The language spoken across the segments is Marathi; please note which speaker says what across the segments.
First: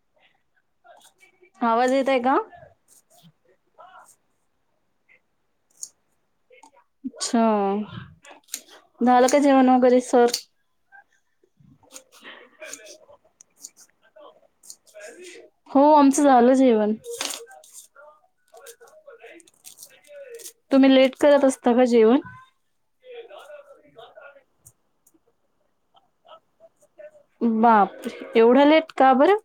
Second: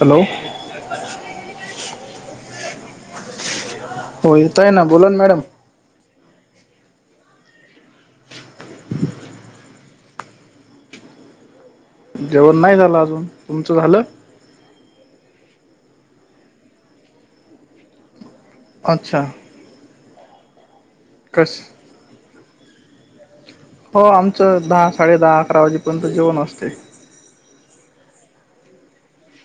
Speaker 1: हॅलो.
Speaker 2: आवाज येत आहे का?
Speaker 1: हो येतोय ना बोला ना मॅडम.
Speaker 2: अच्छा, झालं का जेवन वगैरे सर.
Speaker 1: जेवण नाही झालं अजून, तुमचं झालं?
Speaker 2: हो आमचं झालं जेवण.
Speaker 1: अच्छा.
Speaker 2: तुम्ही लेट करत
Speaker 1: कस
Speaker 2: असता का जेवण?
Speaker 1: हो आमचं दहा साडे दहा अकरा वाजेपर्यंत जेवण असते.
Speaker 2: बापरे, एवढं लेट का बरं?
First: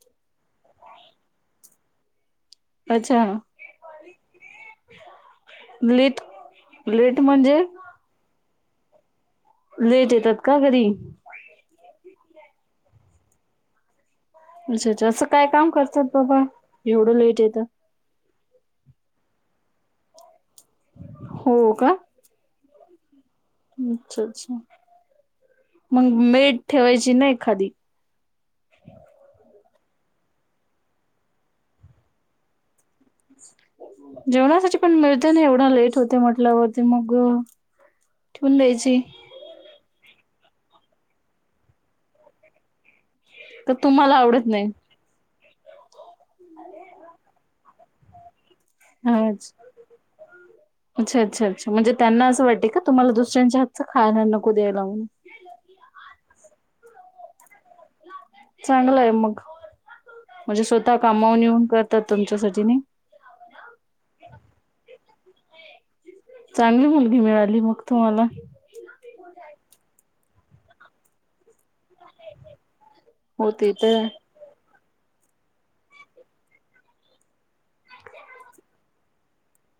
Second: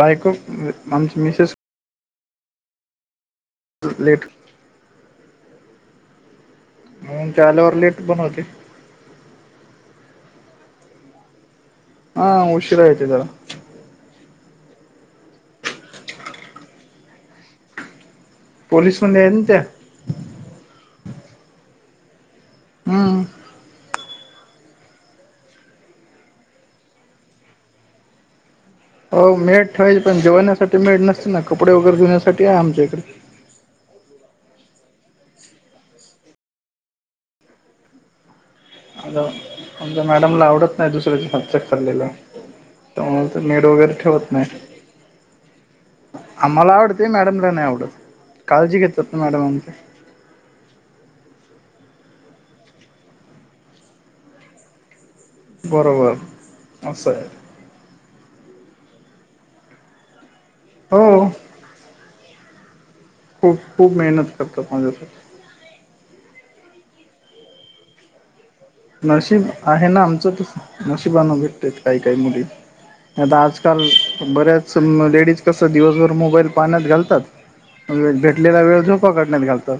Speaker 1: बाईको आमची मिसेस.
Speaker 2: अच्छा.
Speaker 1: लेट.
Speaker 2: [unintelligible]
Speaker 1: मग ती
Speaker 2: म्हणजे
Speaker 1: आल्यावर लेट बनवते.
Speaker 2: लेट येतात का घरी.?
Speaker 1: हा उशीरा येते जरा.
Speaker 2: अच्छा अच्छा असं काय काम करतात बाबा एवढं लेट येतं.
Speaker 1: पोलीस मध्ये आहे त नात्या‍?
Speaker 2: हो का? [inaudible]
Speaker 1: हम.
Speaker 2: अच्छा अच्छा, मग मेड ठेवायची ना एखादी.
Speaker 1: हो मेड ठेवायची पण जेवण्यासाठी मेड नसते ना, कपडे वगैरे धुवण्यासाठी आहे आमच्या इकडे.
Speaker 2: जेवणासाठी पण मिळते ना एवढं लेट होते म्हटल्यावरती मग. ठेवून द्यायची.
Speaker 1: आता आमच्या मॅडमला आवडत नाही दुसऱ्याच हातच खाल्लेलं. त्यामुळे तर मेड वगैरे ठेवत नाही. आम्हाला आवडते मॅडमला नाही आवडत कालजी घेत.
Speaker 2: अच्छा. अच्छा अच्छा अच्छा म्हणजे त्यांना अस वाटे का तुम्हाला दुसऱ्यांच्या हातच खायला नको द्याय म्हनुन.
Speaker 1: बरोबर असं आहे.
Speaker 2: चांगलंय मग म्हणजे स्वतः
Speaker 1: हो
Speaker 2: कामावून येऊन करतात तुमच्यासाठी नि.
Speaker 1: खूप खूप मेहनत करतात माझ्यासाठी.
Speaker 2: चांगली मुलगी, मिळाली मग तुम्हाला.
Speaker 1: नशीब आहे ना आमचं नशिबान भेटते काही काही मुली. आता
Speaker 2: हो ते
Speaker 1: आजकाल
Speaker 2: तर आहे.
Speaker 1: बऱ्याच लेडीज कसं दिवसभर मोबाईल पाण्यात घालतात. मग भेटलेला वेळ झोपा काढण्यात घालतात‌.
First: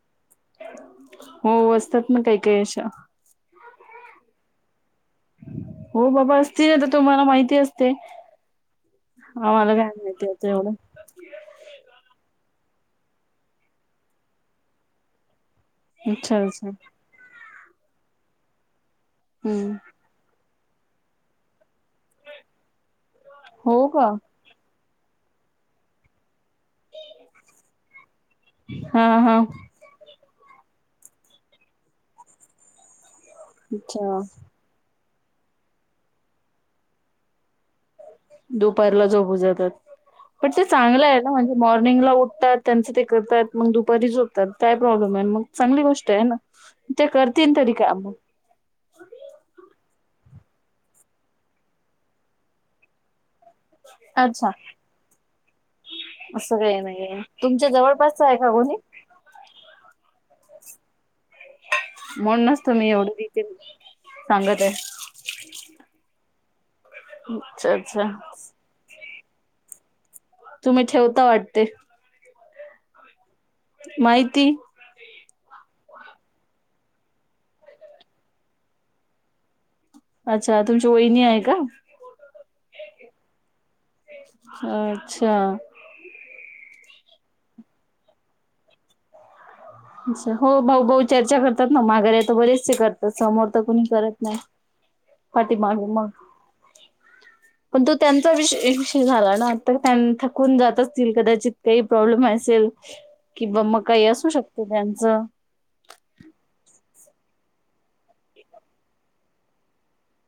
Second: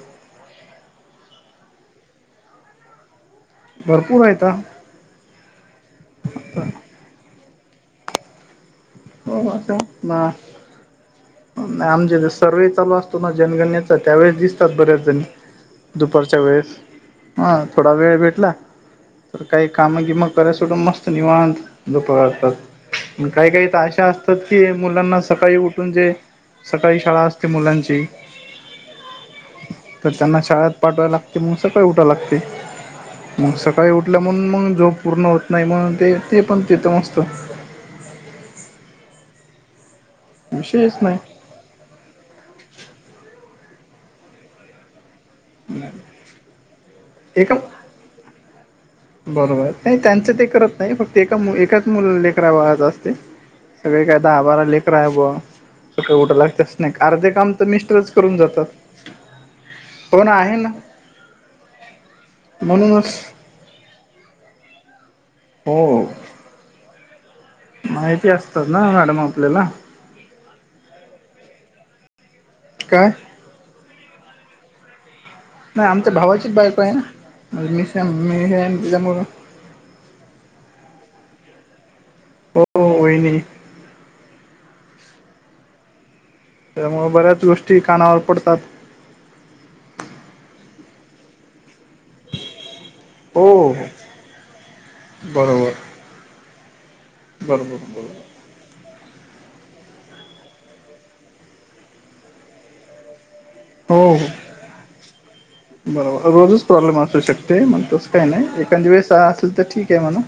Speaker 2: हो असतात ना काही काही अशा.
Speaker 1: भरपूर आहेत.
Speaker 2: हो बाबा असतील ना तर तुम्हाला माहिती असते.
Speaker 1: हो
Speaker 2: हा मला काय माहिती याच एवढं.
Speaker 1: आमच्या इथे सर्वे चालू असतो ना जनगणनेचा त्यावेेळेस दिसतात बऱ्याच जणी.
Speaker 2: अच्छा
Speaker 1: दुपारच्या
Speaker 2: अच्छा
Speaker 1: वेळेस हा थोडा वेळ भेटला तर काही
Speaker 2: हम्म
Speaker 1: कामं की मग कराय सुटं मस्त निवत झोपतात. काही काही
Speaker 2: हो
Speaker 1: तर अशा
Speaker 2: का
Speaker 1: असतात की मुलांना सकाळी उठून जे सकाळी शाळा अस ते मुलांची
Speaker 2: हा हा
Speaker 1: तर त्यांना शाळेत पाठवाय लागतय मग सकाळी उठाय लागतय. मग सकाळी
Speaker 2: अच्छा
Speaker 1: उठल्या म्हणून मग झोप पूर्ण होत नाही म्हणून ते ते पण तेथे मस्त
Speaker 2: दुपारला झोपू जातात, पण ते
Speaker 1: विषयच
Speaker 2: चांगलं आहे ना
Speaker 1: नाही
Speaker 2: म्हणजे मॉर्निंगला उठतात त्यांचं ते करतात मग दुपारी झोपतात काय प्रॉब्लेम आहे मग चांगली गोष्ट आहे ना, ते
Speaker 1: एका
Speaker 2: करतील तरी काम.
Speaker 1: बरोबर. नाही त्यांचं ते करत नाही, फक्त एका एकाच मुल लेकरा बाळाचं असते. सगळे काय दहा,
Speaker 2: अच्छा
Speaker 1: बारा लेकरं आहे बुवा. सकाळी उठाय
Speaker 2: असं
Speaker 1: लागतेच
Speaker 2: काही
Speaker 1: नाही
Speaker 2: नाहीये
Speaker 1: आर्धे काम तर
Speaker 2: तुमच्या
Speaker 1: मिस्टरच
Speaker 2: जवळपासच आहे
Speaker 1: करून
Speaker 2: का
Speaker 1: जातात.
Speaker 2: कोणी
Speaker 1: हो ना आहे ना
Speaker 2: म्हणूनच तर मी
Speaker 1: म्हणूनच
Speaker 2: एवढं [unintelligible] सांगत आहे.
Speaker 1: हो.
Speaker 2: [unintelligible]
Speaker 1: माहिती असतंच ना मॅडम आपल्याला.
Speaker 2: तुम्ही ठेवता वाटते.
Speaker 1: काय?
Speaker 2: माहिती
Speaker 1: नाही आमच्या भावाचीच बायको आहे ना मिसेस मी हे तिचा मुलगा.
Speaker 2: अच्छा तुमची वहिनी आहे का?
Speaker 1: हो हो वहिनी.
Speaker 2: अच्छा.
Speaker 1: तेज्यामुळं बऱ्याच गोष्टी कानावर पडतात.
Speaker 2: असं हो भाऊ भाऊ चर्चा करतात ना माघा तर बरेच ते करतात
Speaker 1: हो
Speaker 2: समोर तर कुणी
Speaker 1: हो
Speaker 2: करत नाही
Speaker 1: बरोबर
Speaker 2: पाठीमागे मग
Speaker 1: बरोबर
Speaker 2: पण तो त्यांचा
Speaker 1: बरोबर
Speaker 2: विषय झाला ना थकून जात असतील कदाचित काही प्रॉब्लेम असेल. किंवा मग
Speaker 1: हो
Speaker 2: काही
Speaker 1: हो
Speaker 2: असू शकतं त्यांचं.
Speaker 1: बरोबर रोजच प्रॉब्लेम असू शकते मग तसं काही नाही एखाद वेळेस असेल तर ठीक आहे म्हणा.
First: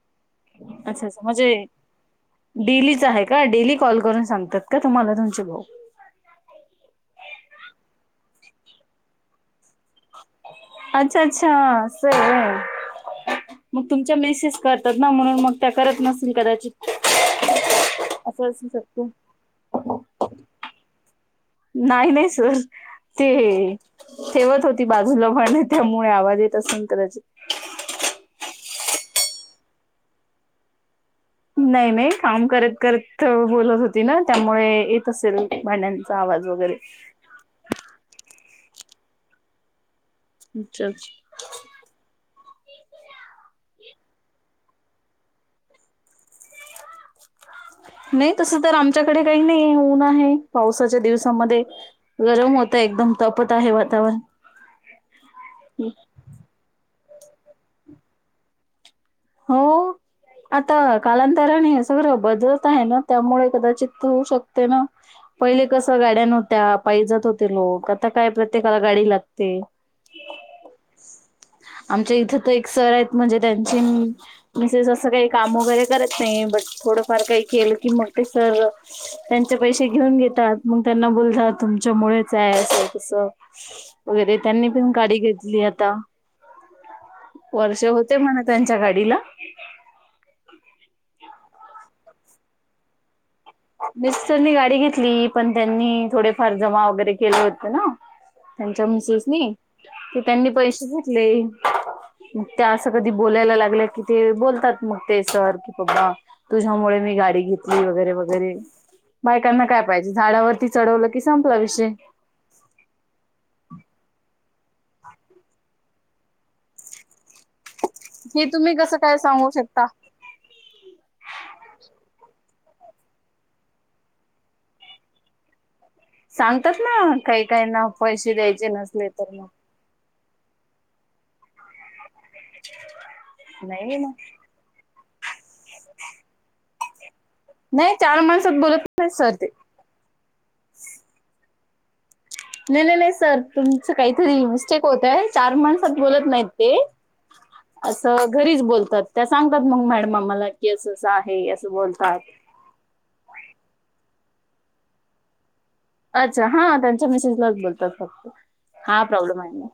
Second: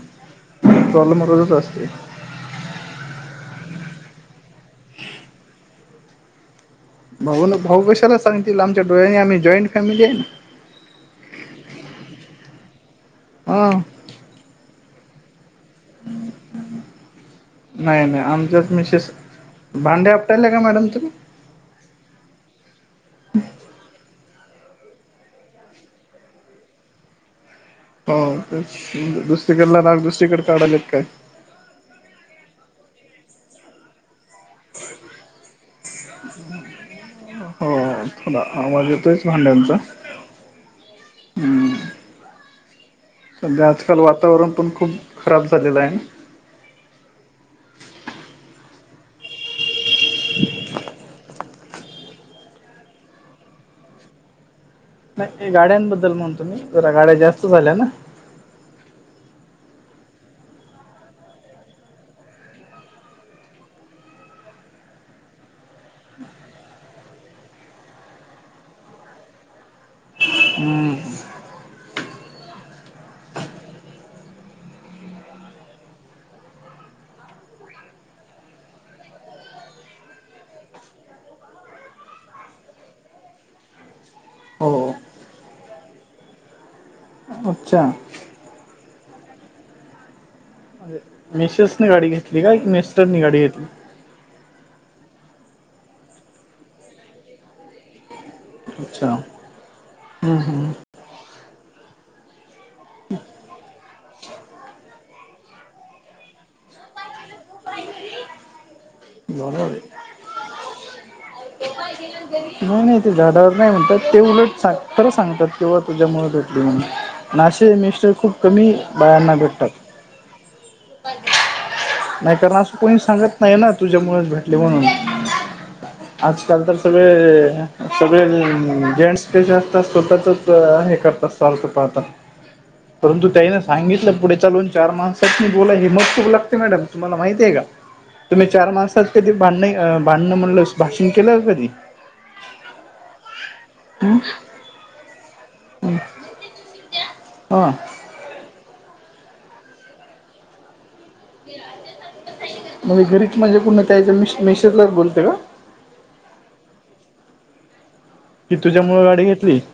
Speaker 2: असंच
Speaker 1: प्रॉब्लेम
Speaker 2: म्हणजे.
Speaker 1: रोजच असते
Speaker 2: डेलीचा आहे का? डेली कॉल करून सांगतात का तुम्हाला तुमचे भाऊ?
Speaker 1: भावानं भाऊ कशाला सांगतील, आमच्या डोळ्यांनी आम्ही जॉईंट फॅमिली आहे. ना
Speaker 2: अच्छा अच्छा असं आहे
Speaker 1: हा
Speaker 2: मग तुम मेसेज करतात ना म्हणून मग त्या करत नसतील कदाचित्
Speaker 1: नाही नाही
Speaker 2: असं असू
Speaker 1: आमच्याच मिसेस
Speaker 2: शकते.
Speaker 1: भांडे अपटायले का मॅडम तुम्ही?
Speaker 2: नाही नाही सर. ते हे ठेवत होती बाजूला पाणी त्यामुळे आवाज येत असेल कदाचित.
Speaker 1: हो तेच दुसरीकडला राग दुसरीकडे काढाल्यात काय?
Speaker 2: नाही नाही काम करत करत बोलत होतं ते ना त्यामुळे येत असेल भांड्यांचा आवाज वगैरे.
Speaker 1: हो थोडा आवाज येतोयच भांड्यांचा.
Speaker 2: अच्छा अच्छा.
Speaker 1: हम्म.. सध्या आजकाल वातावरण पण खूप खराब झालेलं आहे ना.
Speaker 2: नाही तसं तर आमच्याकडे काही नाही, ऊन आहे पावसांच्या दिवसामध्ये. गरम होतय एकदम तपत आहे, वातावरण.
Speaker 1: नाही गाड्यांबद्दल म्हणतो मी. जरा गाड्या जास्त झाल्या ना?
Speaker 2: हो. आता कालांतराने सगळं बदलत आहे ना, त्यामुळे कदाचित होऊ शकते ना. पहिले कसं गाड्या नव्हत्या, पायी जात होते लोक. आता काय प्रत्येकाला गाडी लागते.
Speaker 1: हम्म
Speaker 2: आमच्या इथे तर, एक सर आहेत म्हणजे त्यांची. मिसेस असं काही काम वगैरे करत नाही, बट थोडंफार काही केलं की मग ते सर. त्यांचे पैसे घेऊन घेतात, मग त्यांना बोलतात तुमच्यामुळेच आहे असं तसं. वगैरे त्यांनी
Speaker 1: हो
Speaker 2: पण, गाडी घेतली आता.
Speaker 1: अच्छा
Speaker 2: वर्ष
Speaker 1: म्हणजे
Speaker 2: होते म्हणा, त्यांच्या गाडीला.
Speaker 1: मिसेसने गाडी घेतली का, की मिस्टर ने गाडी घेतली.
Speaker 2: मिस्टरनी गाडी घेतली पण, त्यांनी थोडेफार जमा वगैरे केले होते ना. त्यांच्या
Speaker 1: अच्छा
Speaker 2: मिसेसनी,
Speaker 1: हम्म
Speaker 2: त्यांनी
Speaker 1: हम्म
Speaker 2: पैसे चं घेतले. मग त्या असं कधी बोलायला लागले, की ते बोलतात मग ते सर कि बाबा. तुझ्यामुळे मी गाडी घेतली वगैरे वैर वगैरे
Speaker 1: बरोबर
Speaker 2: बायकांना काय
Speaker 1: आहे
Speaker 2: पाहिजे, झाडावरती चढवलं की संपला विषय.
Speaker 1: [unintelligible] नाही ते झाडावर नाही म्हणतात, ते उलट खरं सांगतात तेव्हा तुझ्यामुळ भेटली म्हणून. अन आशे मिस्टर खूप
Speaker 2: हे
Speaker 1: कमी
Speaker 2: तुम्ही कसं काय
Speaker 1: बायांना
Speaker 2: सांगू
Speaker 1: भेटतात.
Speaker 2: शकता
Speaker 1: नाही कारण असं कोणी सांगत नाही ना, तुझ्या मुळ भेटले म्हणून. आजकाल तर
Speaker 2: सांगतात ना काही काही
Speaker 1: सगळे,
Speaker 2: ना
Speaker 1: सगळे
Speaker 2: पैसे द्यायचे नसले
Speaker 1: जेन्स
Speaker 2: तर
Speaker 1: कसे..
Speaker 2: मग
Speaker 1: स्वतःच च हे करत असत चालत आता परंतु त्याने
Speaker 2: नाही ना
Speaker 1: सांगितलं पुढे, चालून चार माणस त्यासनी बोलाय हिम्मत खूप लागते. मॅडम तुम्हांला माहिती आहे का,
Speaker 2: नाही चार
Speaker 1: तुम्ही चार
Speaker 2: बोलत
Speaker 1: माणसात
Speaker 2: नाही
Speaker 1: कधी
Speaker 2: सर ते
Speaker 1: भांड भांडण म्हणलं, भाषण केलं का कधी.
Speaker 2: नाही नाही नाही सर तुमचं
Speaker 1: हं?
Speaker 2: काहीतरी मिस्टेक होतंय. चार माणसात बोलत नाहीत ते,
Speaker 1: हां..
Speaker 2: असं घरीच बोलतात, त्या सांगतात मग मॅडम आम्हाला. की असं असं आहे. असं बोलतात
Speaker 1: घरीच म्हणजे पूर्ण त्या, मिसेस लाच बोलते का.
Speaker 2: अच्छा, हा त्यांच्या मिसेस लाच बोलतात, फक्त
Speaker 1: की
Speaker 2: हा
Speaker 1: तुझ्यामुळे गाडी
Speaker 2: प्रॉब्लेम आहे
Speaker 1: घेतली
Speaker 2: ना.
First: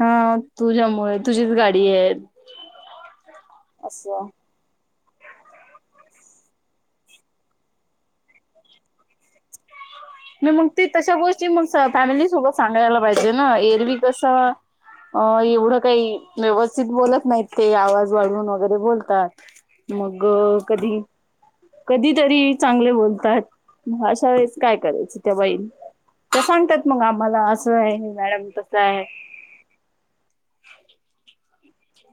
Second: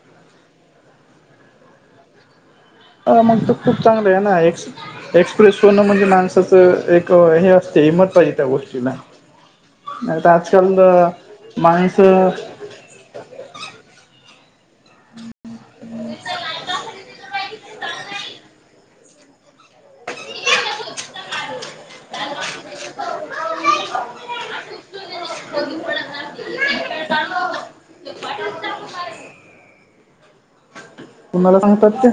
Speaker 2: हा तुझ्यामुळे तुझीच गाडी आहे.
Speaker 1: अ मग त खूप चांगलं आहे
Speaker 2: असं
Speaker 1: ना एकश एक्सप्रेस होण म्हणजे माणसाचं एक हे असते हिंमत पाहिजे त्या गोष्टीला. तर
Speaker 2: नाही मग
Speaker 1: आजकाल
Speaker 2: ती तशा गोष्टी, मग फॅमिली
Speaker 1: माणसं
Speaker 2: सोबत. सांगायला पाहिजे ना, एरवी कसं अ एवढं काही व्यवस्थित बोलत नाहीत. ते आवाज वाढून वगैरे, बोलतात मग कधी. कधीतरी चांगले बोलतात, मग अश्या वेळेस काय करायचं. त्या बाई त्या सांगतात मग आम्हाला, असं आहे हे मॅडम तसं आहे.
Speaker 1: कुणाला सांगतात त्या.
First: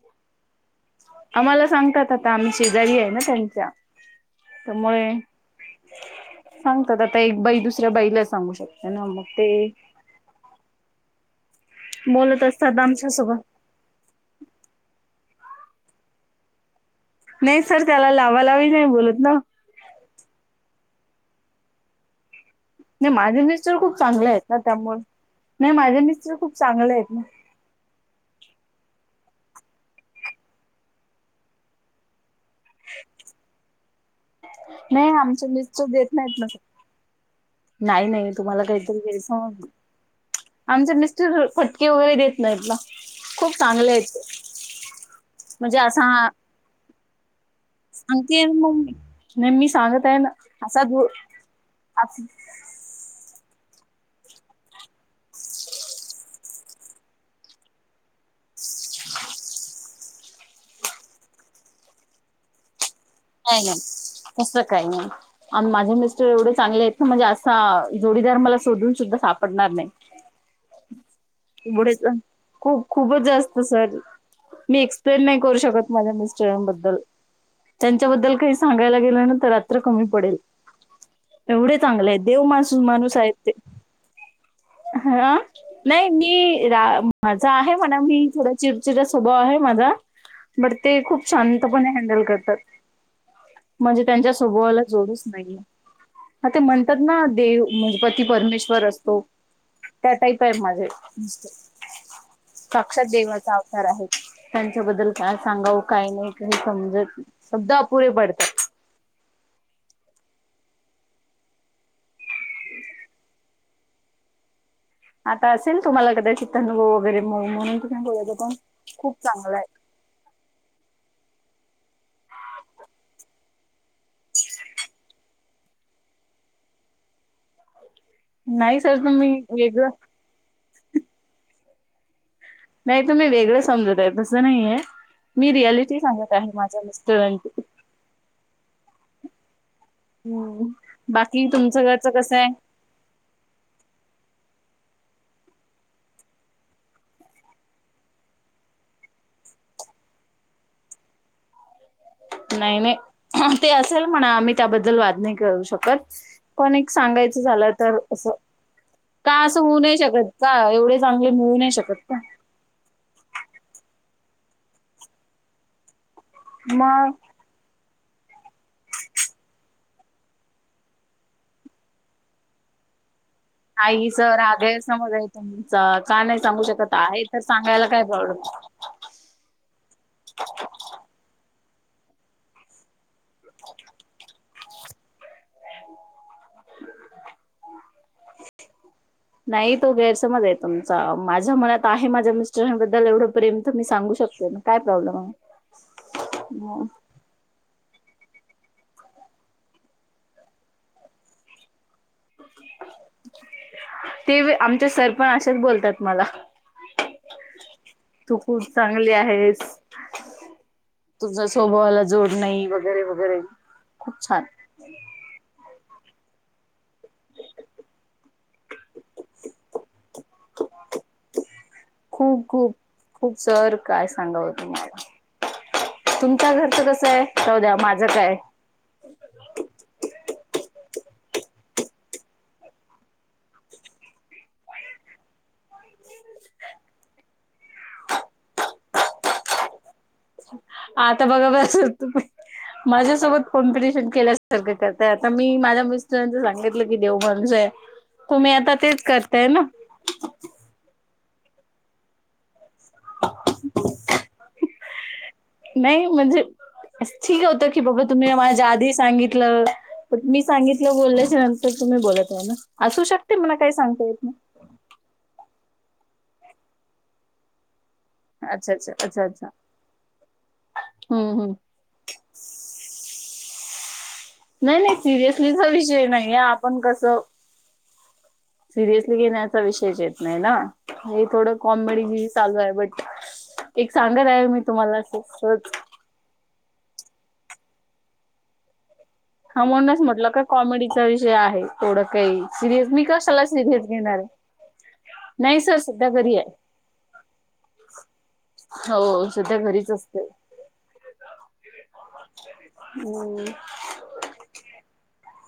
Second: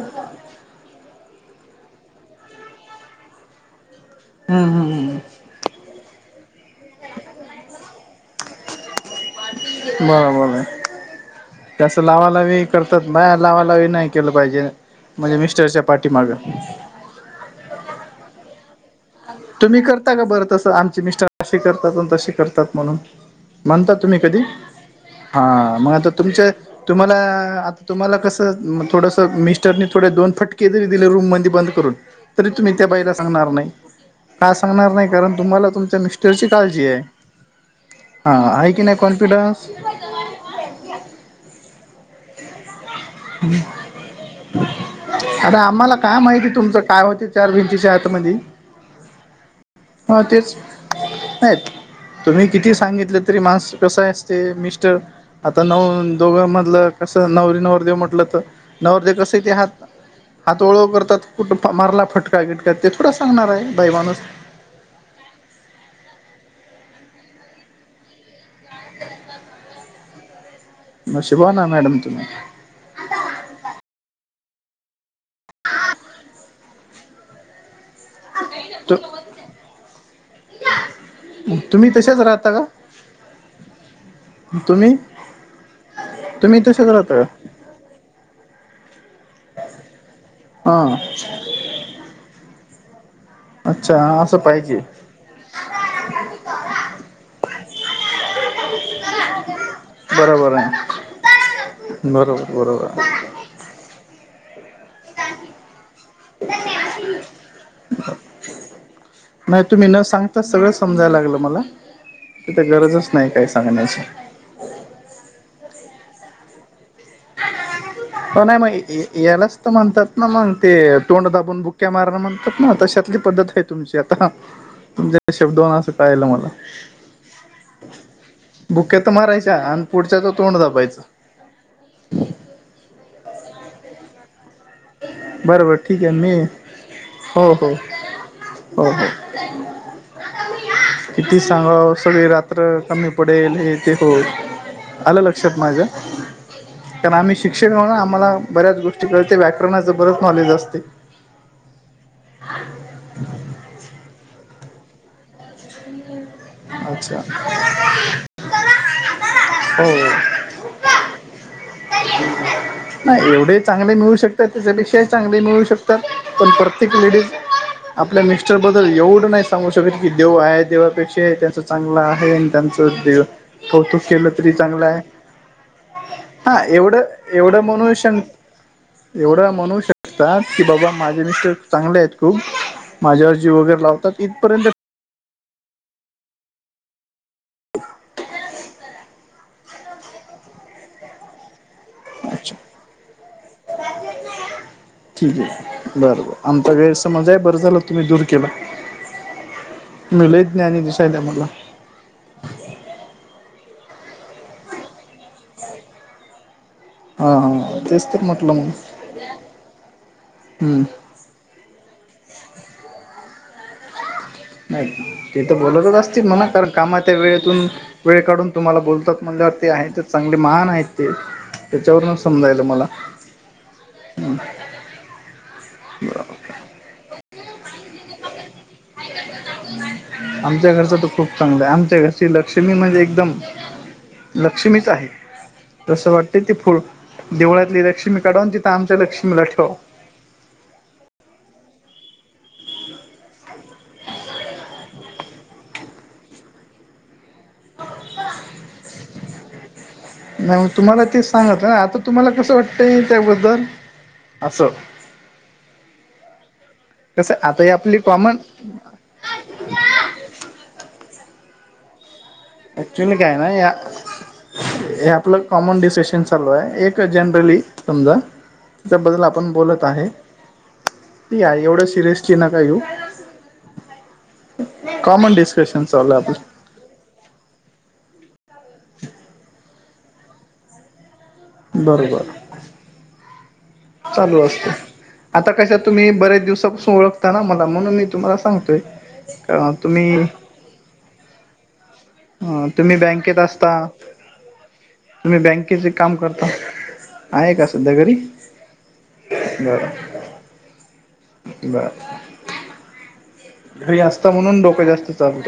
Speaker 2: आम्हाला सांगतात आता आम्ही शेजारी आहे ना
Speaker 1: हम्म
Speaker 2: त्यामुळे.
Speaker 1: हम्म
Speaker 2: सांगतात आता एक बाई, दुसऱ्या बाईला सांगू शकते ना मग. ते
Speaker 1: बरोबर तसं
Speaker 2: बोलत
Speaker 1: लावालावी
Speaker 2: असतात
Speaker 1: करतात, ना बाया
Speaker 2: आमच्यासोबत
Speaker 1: लावालावी नाही. केलं पाहिजे, म्हणजे मिस्टरच्या पाठी मागं.
Speaker 2: नाही सर त्याला, लावा लावी नाही बोलत ना.
Speaker 1: तुम्ही करता का बरं तसं आमचे, मिस्टर असे करतात अन तसे करतात. म्हणून
Speaker 2: नाही माझे मिस्टर
Speaker 1: म्हणता
Speaker 2: खूप
Speaker 1: तुम्ही
Speaker 2: चांगले
Speaker 1: कधी.
Speaker 2: आहेत ना त्यामुळे नाही
Speaker 1: हा, मग
Speaker 2: माझे
Speaker 1: आता
Speaker 2: मिस्टर
Speaker 1: तुमचे
Speaker 2: खूप चांगले आहेत
Speaker 1: तुम्हाला
Speaker 2: ना
Speaker 1: आता. तुम्हाला कसं थोडंसं मिस्टरनी थोडं, दोन फटके तरी दिले रूम मध्ये बंद करून. तरी तुम्ही त्या बाईला सांगणार नाही. का
Speaker 2: नाही आमचं मिस्टर देत नाहीत ना.
Speaker 1: जी ये.
Speaker 2: नाही नाही तुम्हाला काहीतरी गैरसमज,
Speaker 1: कॉन्फिडन्स
Speaker 2: आमचे मिस्टर फट किव वगैरे देत नाही ना, खूप चांगले आहेत ते.
Speaker 1: आता आम्हाला काय माहिती, तुमचं काय होते चार भिंती
Speaker 2: सांगते आहे ना मग मी, नाही मी सांगत आहे
Speaker 1: हा
Speaker 2: ना
Speaker 1: तेच
Speaker 2: असा घोळ.
Speaker 1: नाही तुम्ही किती सांगितलं तरी माणस कस असते मिस्टर. आता नऊ दोघां मधलं कस नवरी नवरदेव म्हटलं, तर नवरदेव कस ते आहात. हातोळ करतात. कुठं मारला फटका किटका ते, थोडा सांगणार आहे बाईमाणुस.
Speaker 2: असं काही नाही. आणि माझे मिस्टर एवढे चांगले आहेत ना, म्हणजे असा जोडीदार मला शोधून सुद्धा सापडणार नाही. [inaudible]
Speaker 1: नशीबवान आहे, मॅडम
Speaker 2: एवढेच
Speaker 1: तुम्ही.
Speaker 2: खूप खूपच जास्त सर मी, एक्सप्लेन नाही करू शकत माझ्या मिस्टरानबद्दल. त्यांच्याबद्दल काही
Speaker 1: तु
Speaker 2: सांगायला गेलं ना, तर रात्र कमी पडेल. एवढे
Speaker 1: तुम्ही
Speaker 2: चांगले आहे
Speaker 1: तसेच
Speaker 2: देव
Speaker 1: राहता का
Speaker 2: माणू माणूस आहेत ते.
Speaker 1: तुम्ही.
Speaker 2: हा. नाही
Speaker 1: तुम्ही
Speaker 2: मी
Speaker 1: तसेच
Speaker 2: रा
Speaker 1: राहता का
Speaker 2: माझा आहे म्हणा, मी थोडा चिडचिड स्वभाव आहे माझा. बट
Speaker 1: हां
Speaker 2: ते खूप शांतपणे हँडल करतात.
Speaker 1: अच्छा
Speaker 2: म्हणजे, त्यांच्या
Speaker 1: असं पाहिजे
Speaker 2: स्वभावाला जोडच नाहीये. हा ते म्हणतात ना, देव पती परमेश्वर असतो. त्या टाईप आहे माझे,
Speaker 1: बरोबर बरोबर
Speaker 2: साक्षात देवाचा अवतार आहेत. त्यांच्याबद्दल काय सांगाव काय नाही समजत शब्द अपुरे पडतात.
Speaker 1: नाही तुम्ही न सांगता सगळं समजायला लागलं मला, तिथं गरजच नाही काय सांगण्याची.
Speaker 2: आता असेल तुम्हाला कदाचित अनुभव वगैरे, म्हणून तुम्ही बोलत
Speaker 1: हो
Speaker 2: होता
Speaker 1: नाही मग य-
Speaker 2: खूप चांगलं
Speaker 1: यालाच
Speaker 2: आहे.
Speaker 1: तर म्हणतात ना मग ते तोंड दाबून बुक्या माराण म्हणतात ना, तशाततली पद्धत आहे तुमची आता. तुमच्या शब्दन वान, असं कायलं मला.
Speaker 2: अ [unintelligible]
Speaker 1: बुक्या तर मारायच्या आणि पुढच्याच तोंड दबायचं.
Speaker 2: नाही तुम्ही वेगळं समजत आहे. तसं नाही ये. मी
Speaker 1: बरोबर
Speaker 2: रियालिटी
Speaker 1: ठीक
Speaker 2: सांगत
Speaker 1: मी
Speaker 2: आहे माझ्या
Speaker 1: हो
Speaker 2: मिस्टरानची.
Speaker 1: हो हो हो.
Speaker 2: हम्म
Speaker 1: किती
Speaker 2: बाकी तुमचं
Speaker 1: सांगाव,
Speaker 2: घरचं
Speaker 1: सगळे
Speaker 2: कसं आहे
Speaker 1: रात्र कमी. पडेल हे ते होतं, आलं लक्षात माझ्या. कारण आम्ही शिक्षकहून आम्हाला बऱ्याच गोष्टी कळते व्याकरणाच बरेच नॉलेज असते.
Speaker 2: नाही नाही ते असेल म्हणा, आम्ही त्यांबद्दल वाद नाही करू शकत. पण एक
Speaker 1: अच्छा
Speaker 2: सांगायचं झालं तर असं. का असं होऊ नाही
Speaker 1: हो
Speaker 2: शकत का? एवढे चांगले मिळू नाही शकत का?
Speaker 1: नाही एवढे चांगले मिळू शकतात, त्याच्यापेक्षाही चांगले मिळू शकतात. पण प्रत्येक
Speaker 2: मग
Speaker 1: लेडीज आपल्या मिस्टर बद्दल एवढं नाही सांगू शकेल की देव आहे देवापेक्षा त्याच चांगला आहे आणि त्यांच दे [unintelligible]
Speaker 2: आईच राग असं समजायच आहे तुमच का नाही सांगू
Speaker 1: हा
Speaker 2: शकत
Speaker 1: एवढं
Speaker 2: आहे तर सांगायला काय प्रॉब्लेम [unintelligible]
Speaker 1: एवढे म्हणू शकतात की, बाबा माझे मिस्टर. चांगले आहेत, खूप माझ्यावर जीव वगैरे लावतात इथपर्यंत. [unintelligible]
Speaker 2: नाही तो गैरसमज आहे, तुमचा माझ्या मनात. आहे माझ्या
Speaker 1: अच्छा
Speaker 2: मिस्टरान बद्दल एवढं प्रेम, तर मी सांगू शकतो ना काय प्रॉब्लेम आहे.
Speaker 1: बर बर आमचा गैरसम मजा ही बरं झालं तुम्ही दूर केला, तुम्ही लय ज्ञानी दिसायला मला.
Speaker 2: ते आमचे सर‌ पण असेच बोलतात मला.
Speaker 1: हा हा तेच तर
Speaker 2: तू
Speaker 1: म्हटलं
Speaker 2: खूप
Speaker 1: मग
Speaker 2: चांगली आहेस.
Speaker 1: हम्म
Speaker 2: तुझ्या स्वभावाला जोड नाही, वगैरे वगैरे खूप छान.
Speaker 1: नाही ते तर बोलतच असतील म्हणा, कारण कामाच्या वेळेतून. वेळ काढून तुम्हाला बोलतात म्हणल्यावर ते आहेत. चांगले महान आहेत ते, त्यांच्यावरून
Speaker 2: खूप
Speaker 1: समजायला
Speaker 2: खूप
Speaker 1: मला.
Speaker 2: खूप सर काय सांगाव तुम्हाला. तुमच्या घरचं कसं आहे? राहू द्या माझं काय
Speaker 1: आमच्या घरचं तर खूप चांगलं आहे, आमच्या घरची लक्ष्मी म्हणजे एकदम. लक्ष्मीच आहे. तसं वाटते ती फु देवळातली लक्ष्मी काढव, आणि तिथं आमच्या लक्ष्मीला ठेवाव.
Speaker 2: आता बघा बस होत. माझ्यासोबत कॉम्पिटिशन केल्यासारखं करताय. आता मी माझ्या मिस्टरांच सांगितलं की देव माणूस हाय. तुम्ही आता तेच, करताय ना.
Speaker 1: नाही मग तुम्हाला ते सांगत ना, आता तुम्हाला कसं वाटतंय त्याबद्दल असं.
Speaker 2: नाही म्हणजे
Speaker 1: कसं
Speaker 2: ठीक
Speaker 1: आता
Speaker 2: होतं
Speaker 1: ही
Speaker 2: की,
Speaker 1: आपली
Speaker 2: बाबा तुम्ही
Speaker 1: कॉमन
Speaker 2: माझ्या आधी सांगितलं. पण मी सांगितलं बोलल्याच्या नंतर तुम्ही बोलत ये, ना असू
Speaker 1: ऍक्च्युली
Speaker 2: शकते
Speaker 1: काय ना
Speaker 2: मला काही
Speaker 1: या
Speaker 2: सांगता येत नाही.
Speaker 1: हे आपलं कॉमन डिसिशन चालू आहे, एक जनरली समजा.
Speaker 2: नाही अच्छा अच्छा
Speaker 1: त्याबद्दल
Speaker 2: अच्छा अच्छा
Speaker 1: आपण बोलत आहे,
Speaker 2: हम्म हम्म
Speaker 1: या एवढं सिरयस. ति नका घेऊ.
Speaker 2: नाही नाही
Speaker 1: कॉमन
Speaker 2: सिरियसलीचा
Speaker 1: डिस्कशन
Speaker 2: विषय
Speaker 1: चालू आहे
Speaker 2: नाही.
Speaker 1: आपलं
Speaker 2: आपण कसं सिरियसली घेण्याचा विषयच येत नाही ना, हे थोडं
Speaker 1: बरोबर
Speaker 2: कॉमेडी चालू आहे बट. एक सांगत
Speaker 1: चालू
Speaker 2: आहे मी
Speaker 1: असतं
Speaker 2: तुम्हाला असंच
Speaker 1: आता
Speaker 2: सहज.
Speaker 1: कशा तुम्ही बरेच दिवसा पासून ओळखता ना मला, म्हणून मी तुम्हाला सांगतोय.
Speaker 2: हा
Speaker 1: अ,
Speaker 2: म्हणूनच
Speaker 1: तुम्ही
Speaker 2: म्हटलं का, कॉमेडीचा विषय आहे थोडं, काही
Speaker 1: अ,
Speaker 2: सिरियस
Speaker 1: तुम्ही
Speaker 2: मी
Speaker 1: बँकेत
Speaker 2: कशाला
Speaker 1: असता
Speaker 2: सिरियस घेणार आहे.
Speaker 1: तुम्ही
Speaker 2: नाही सर
Speaker 1: बँकेचे
Speaker 2: सध्या
Speaker 1: काम
Speaker 2: घरी
Speaker 1: करता.
Speaker 2: आहे
Speaker 1: आहे का सध्या घरी?
Speaker 2: हो सध्या
Speaker 1: बरं.
Speaker 2: घरीच असते
Speaker 1: बरं.
Speaker 2: हम्म.
Speaker 1: घरी असता, म्हणून डोकं जास्त चालू.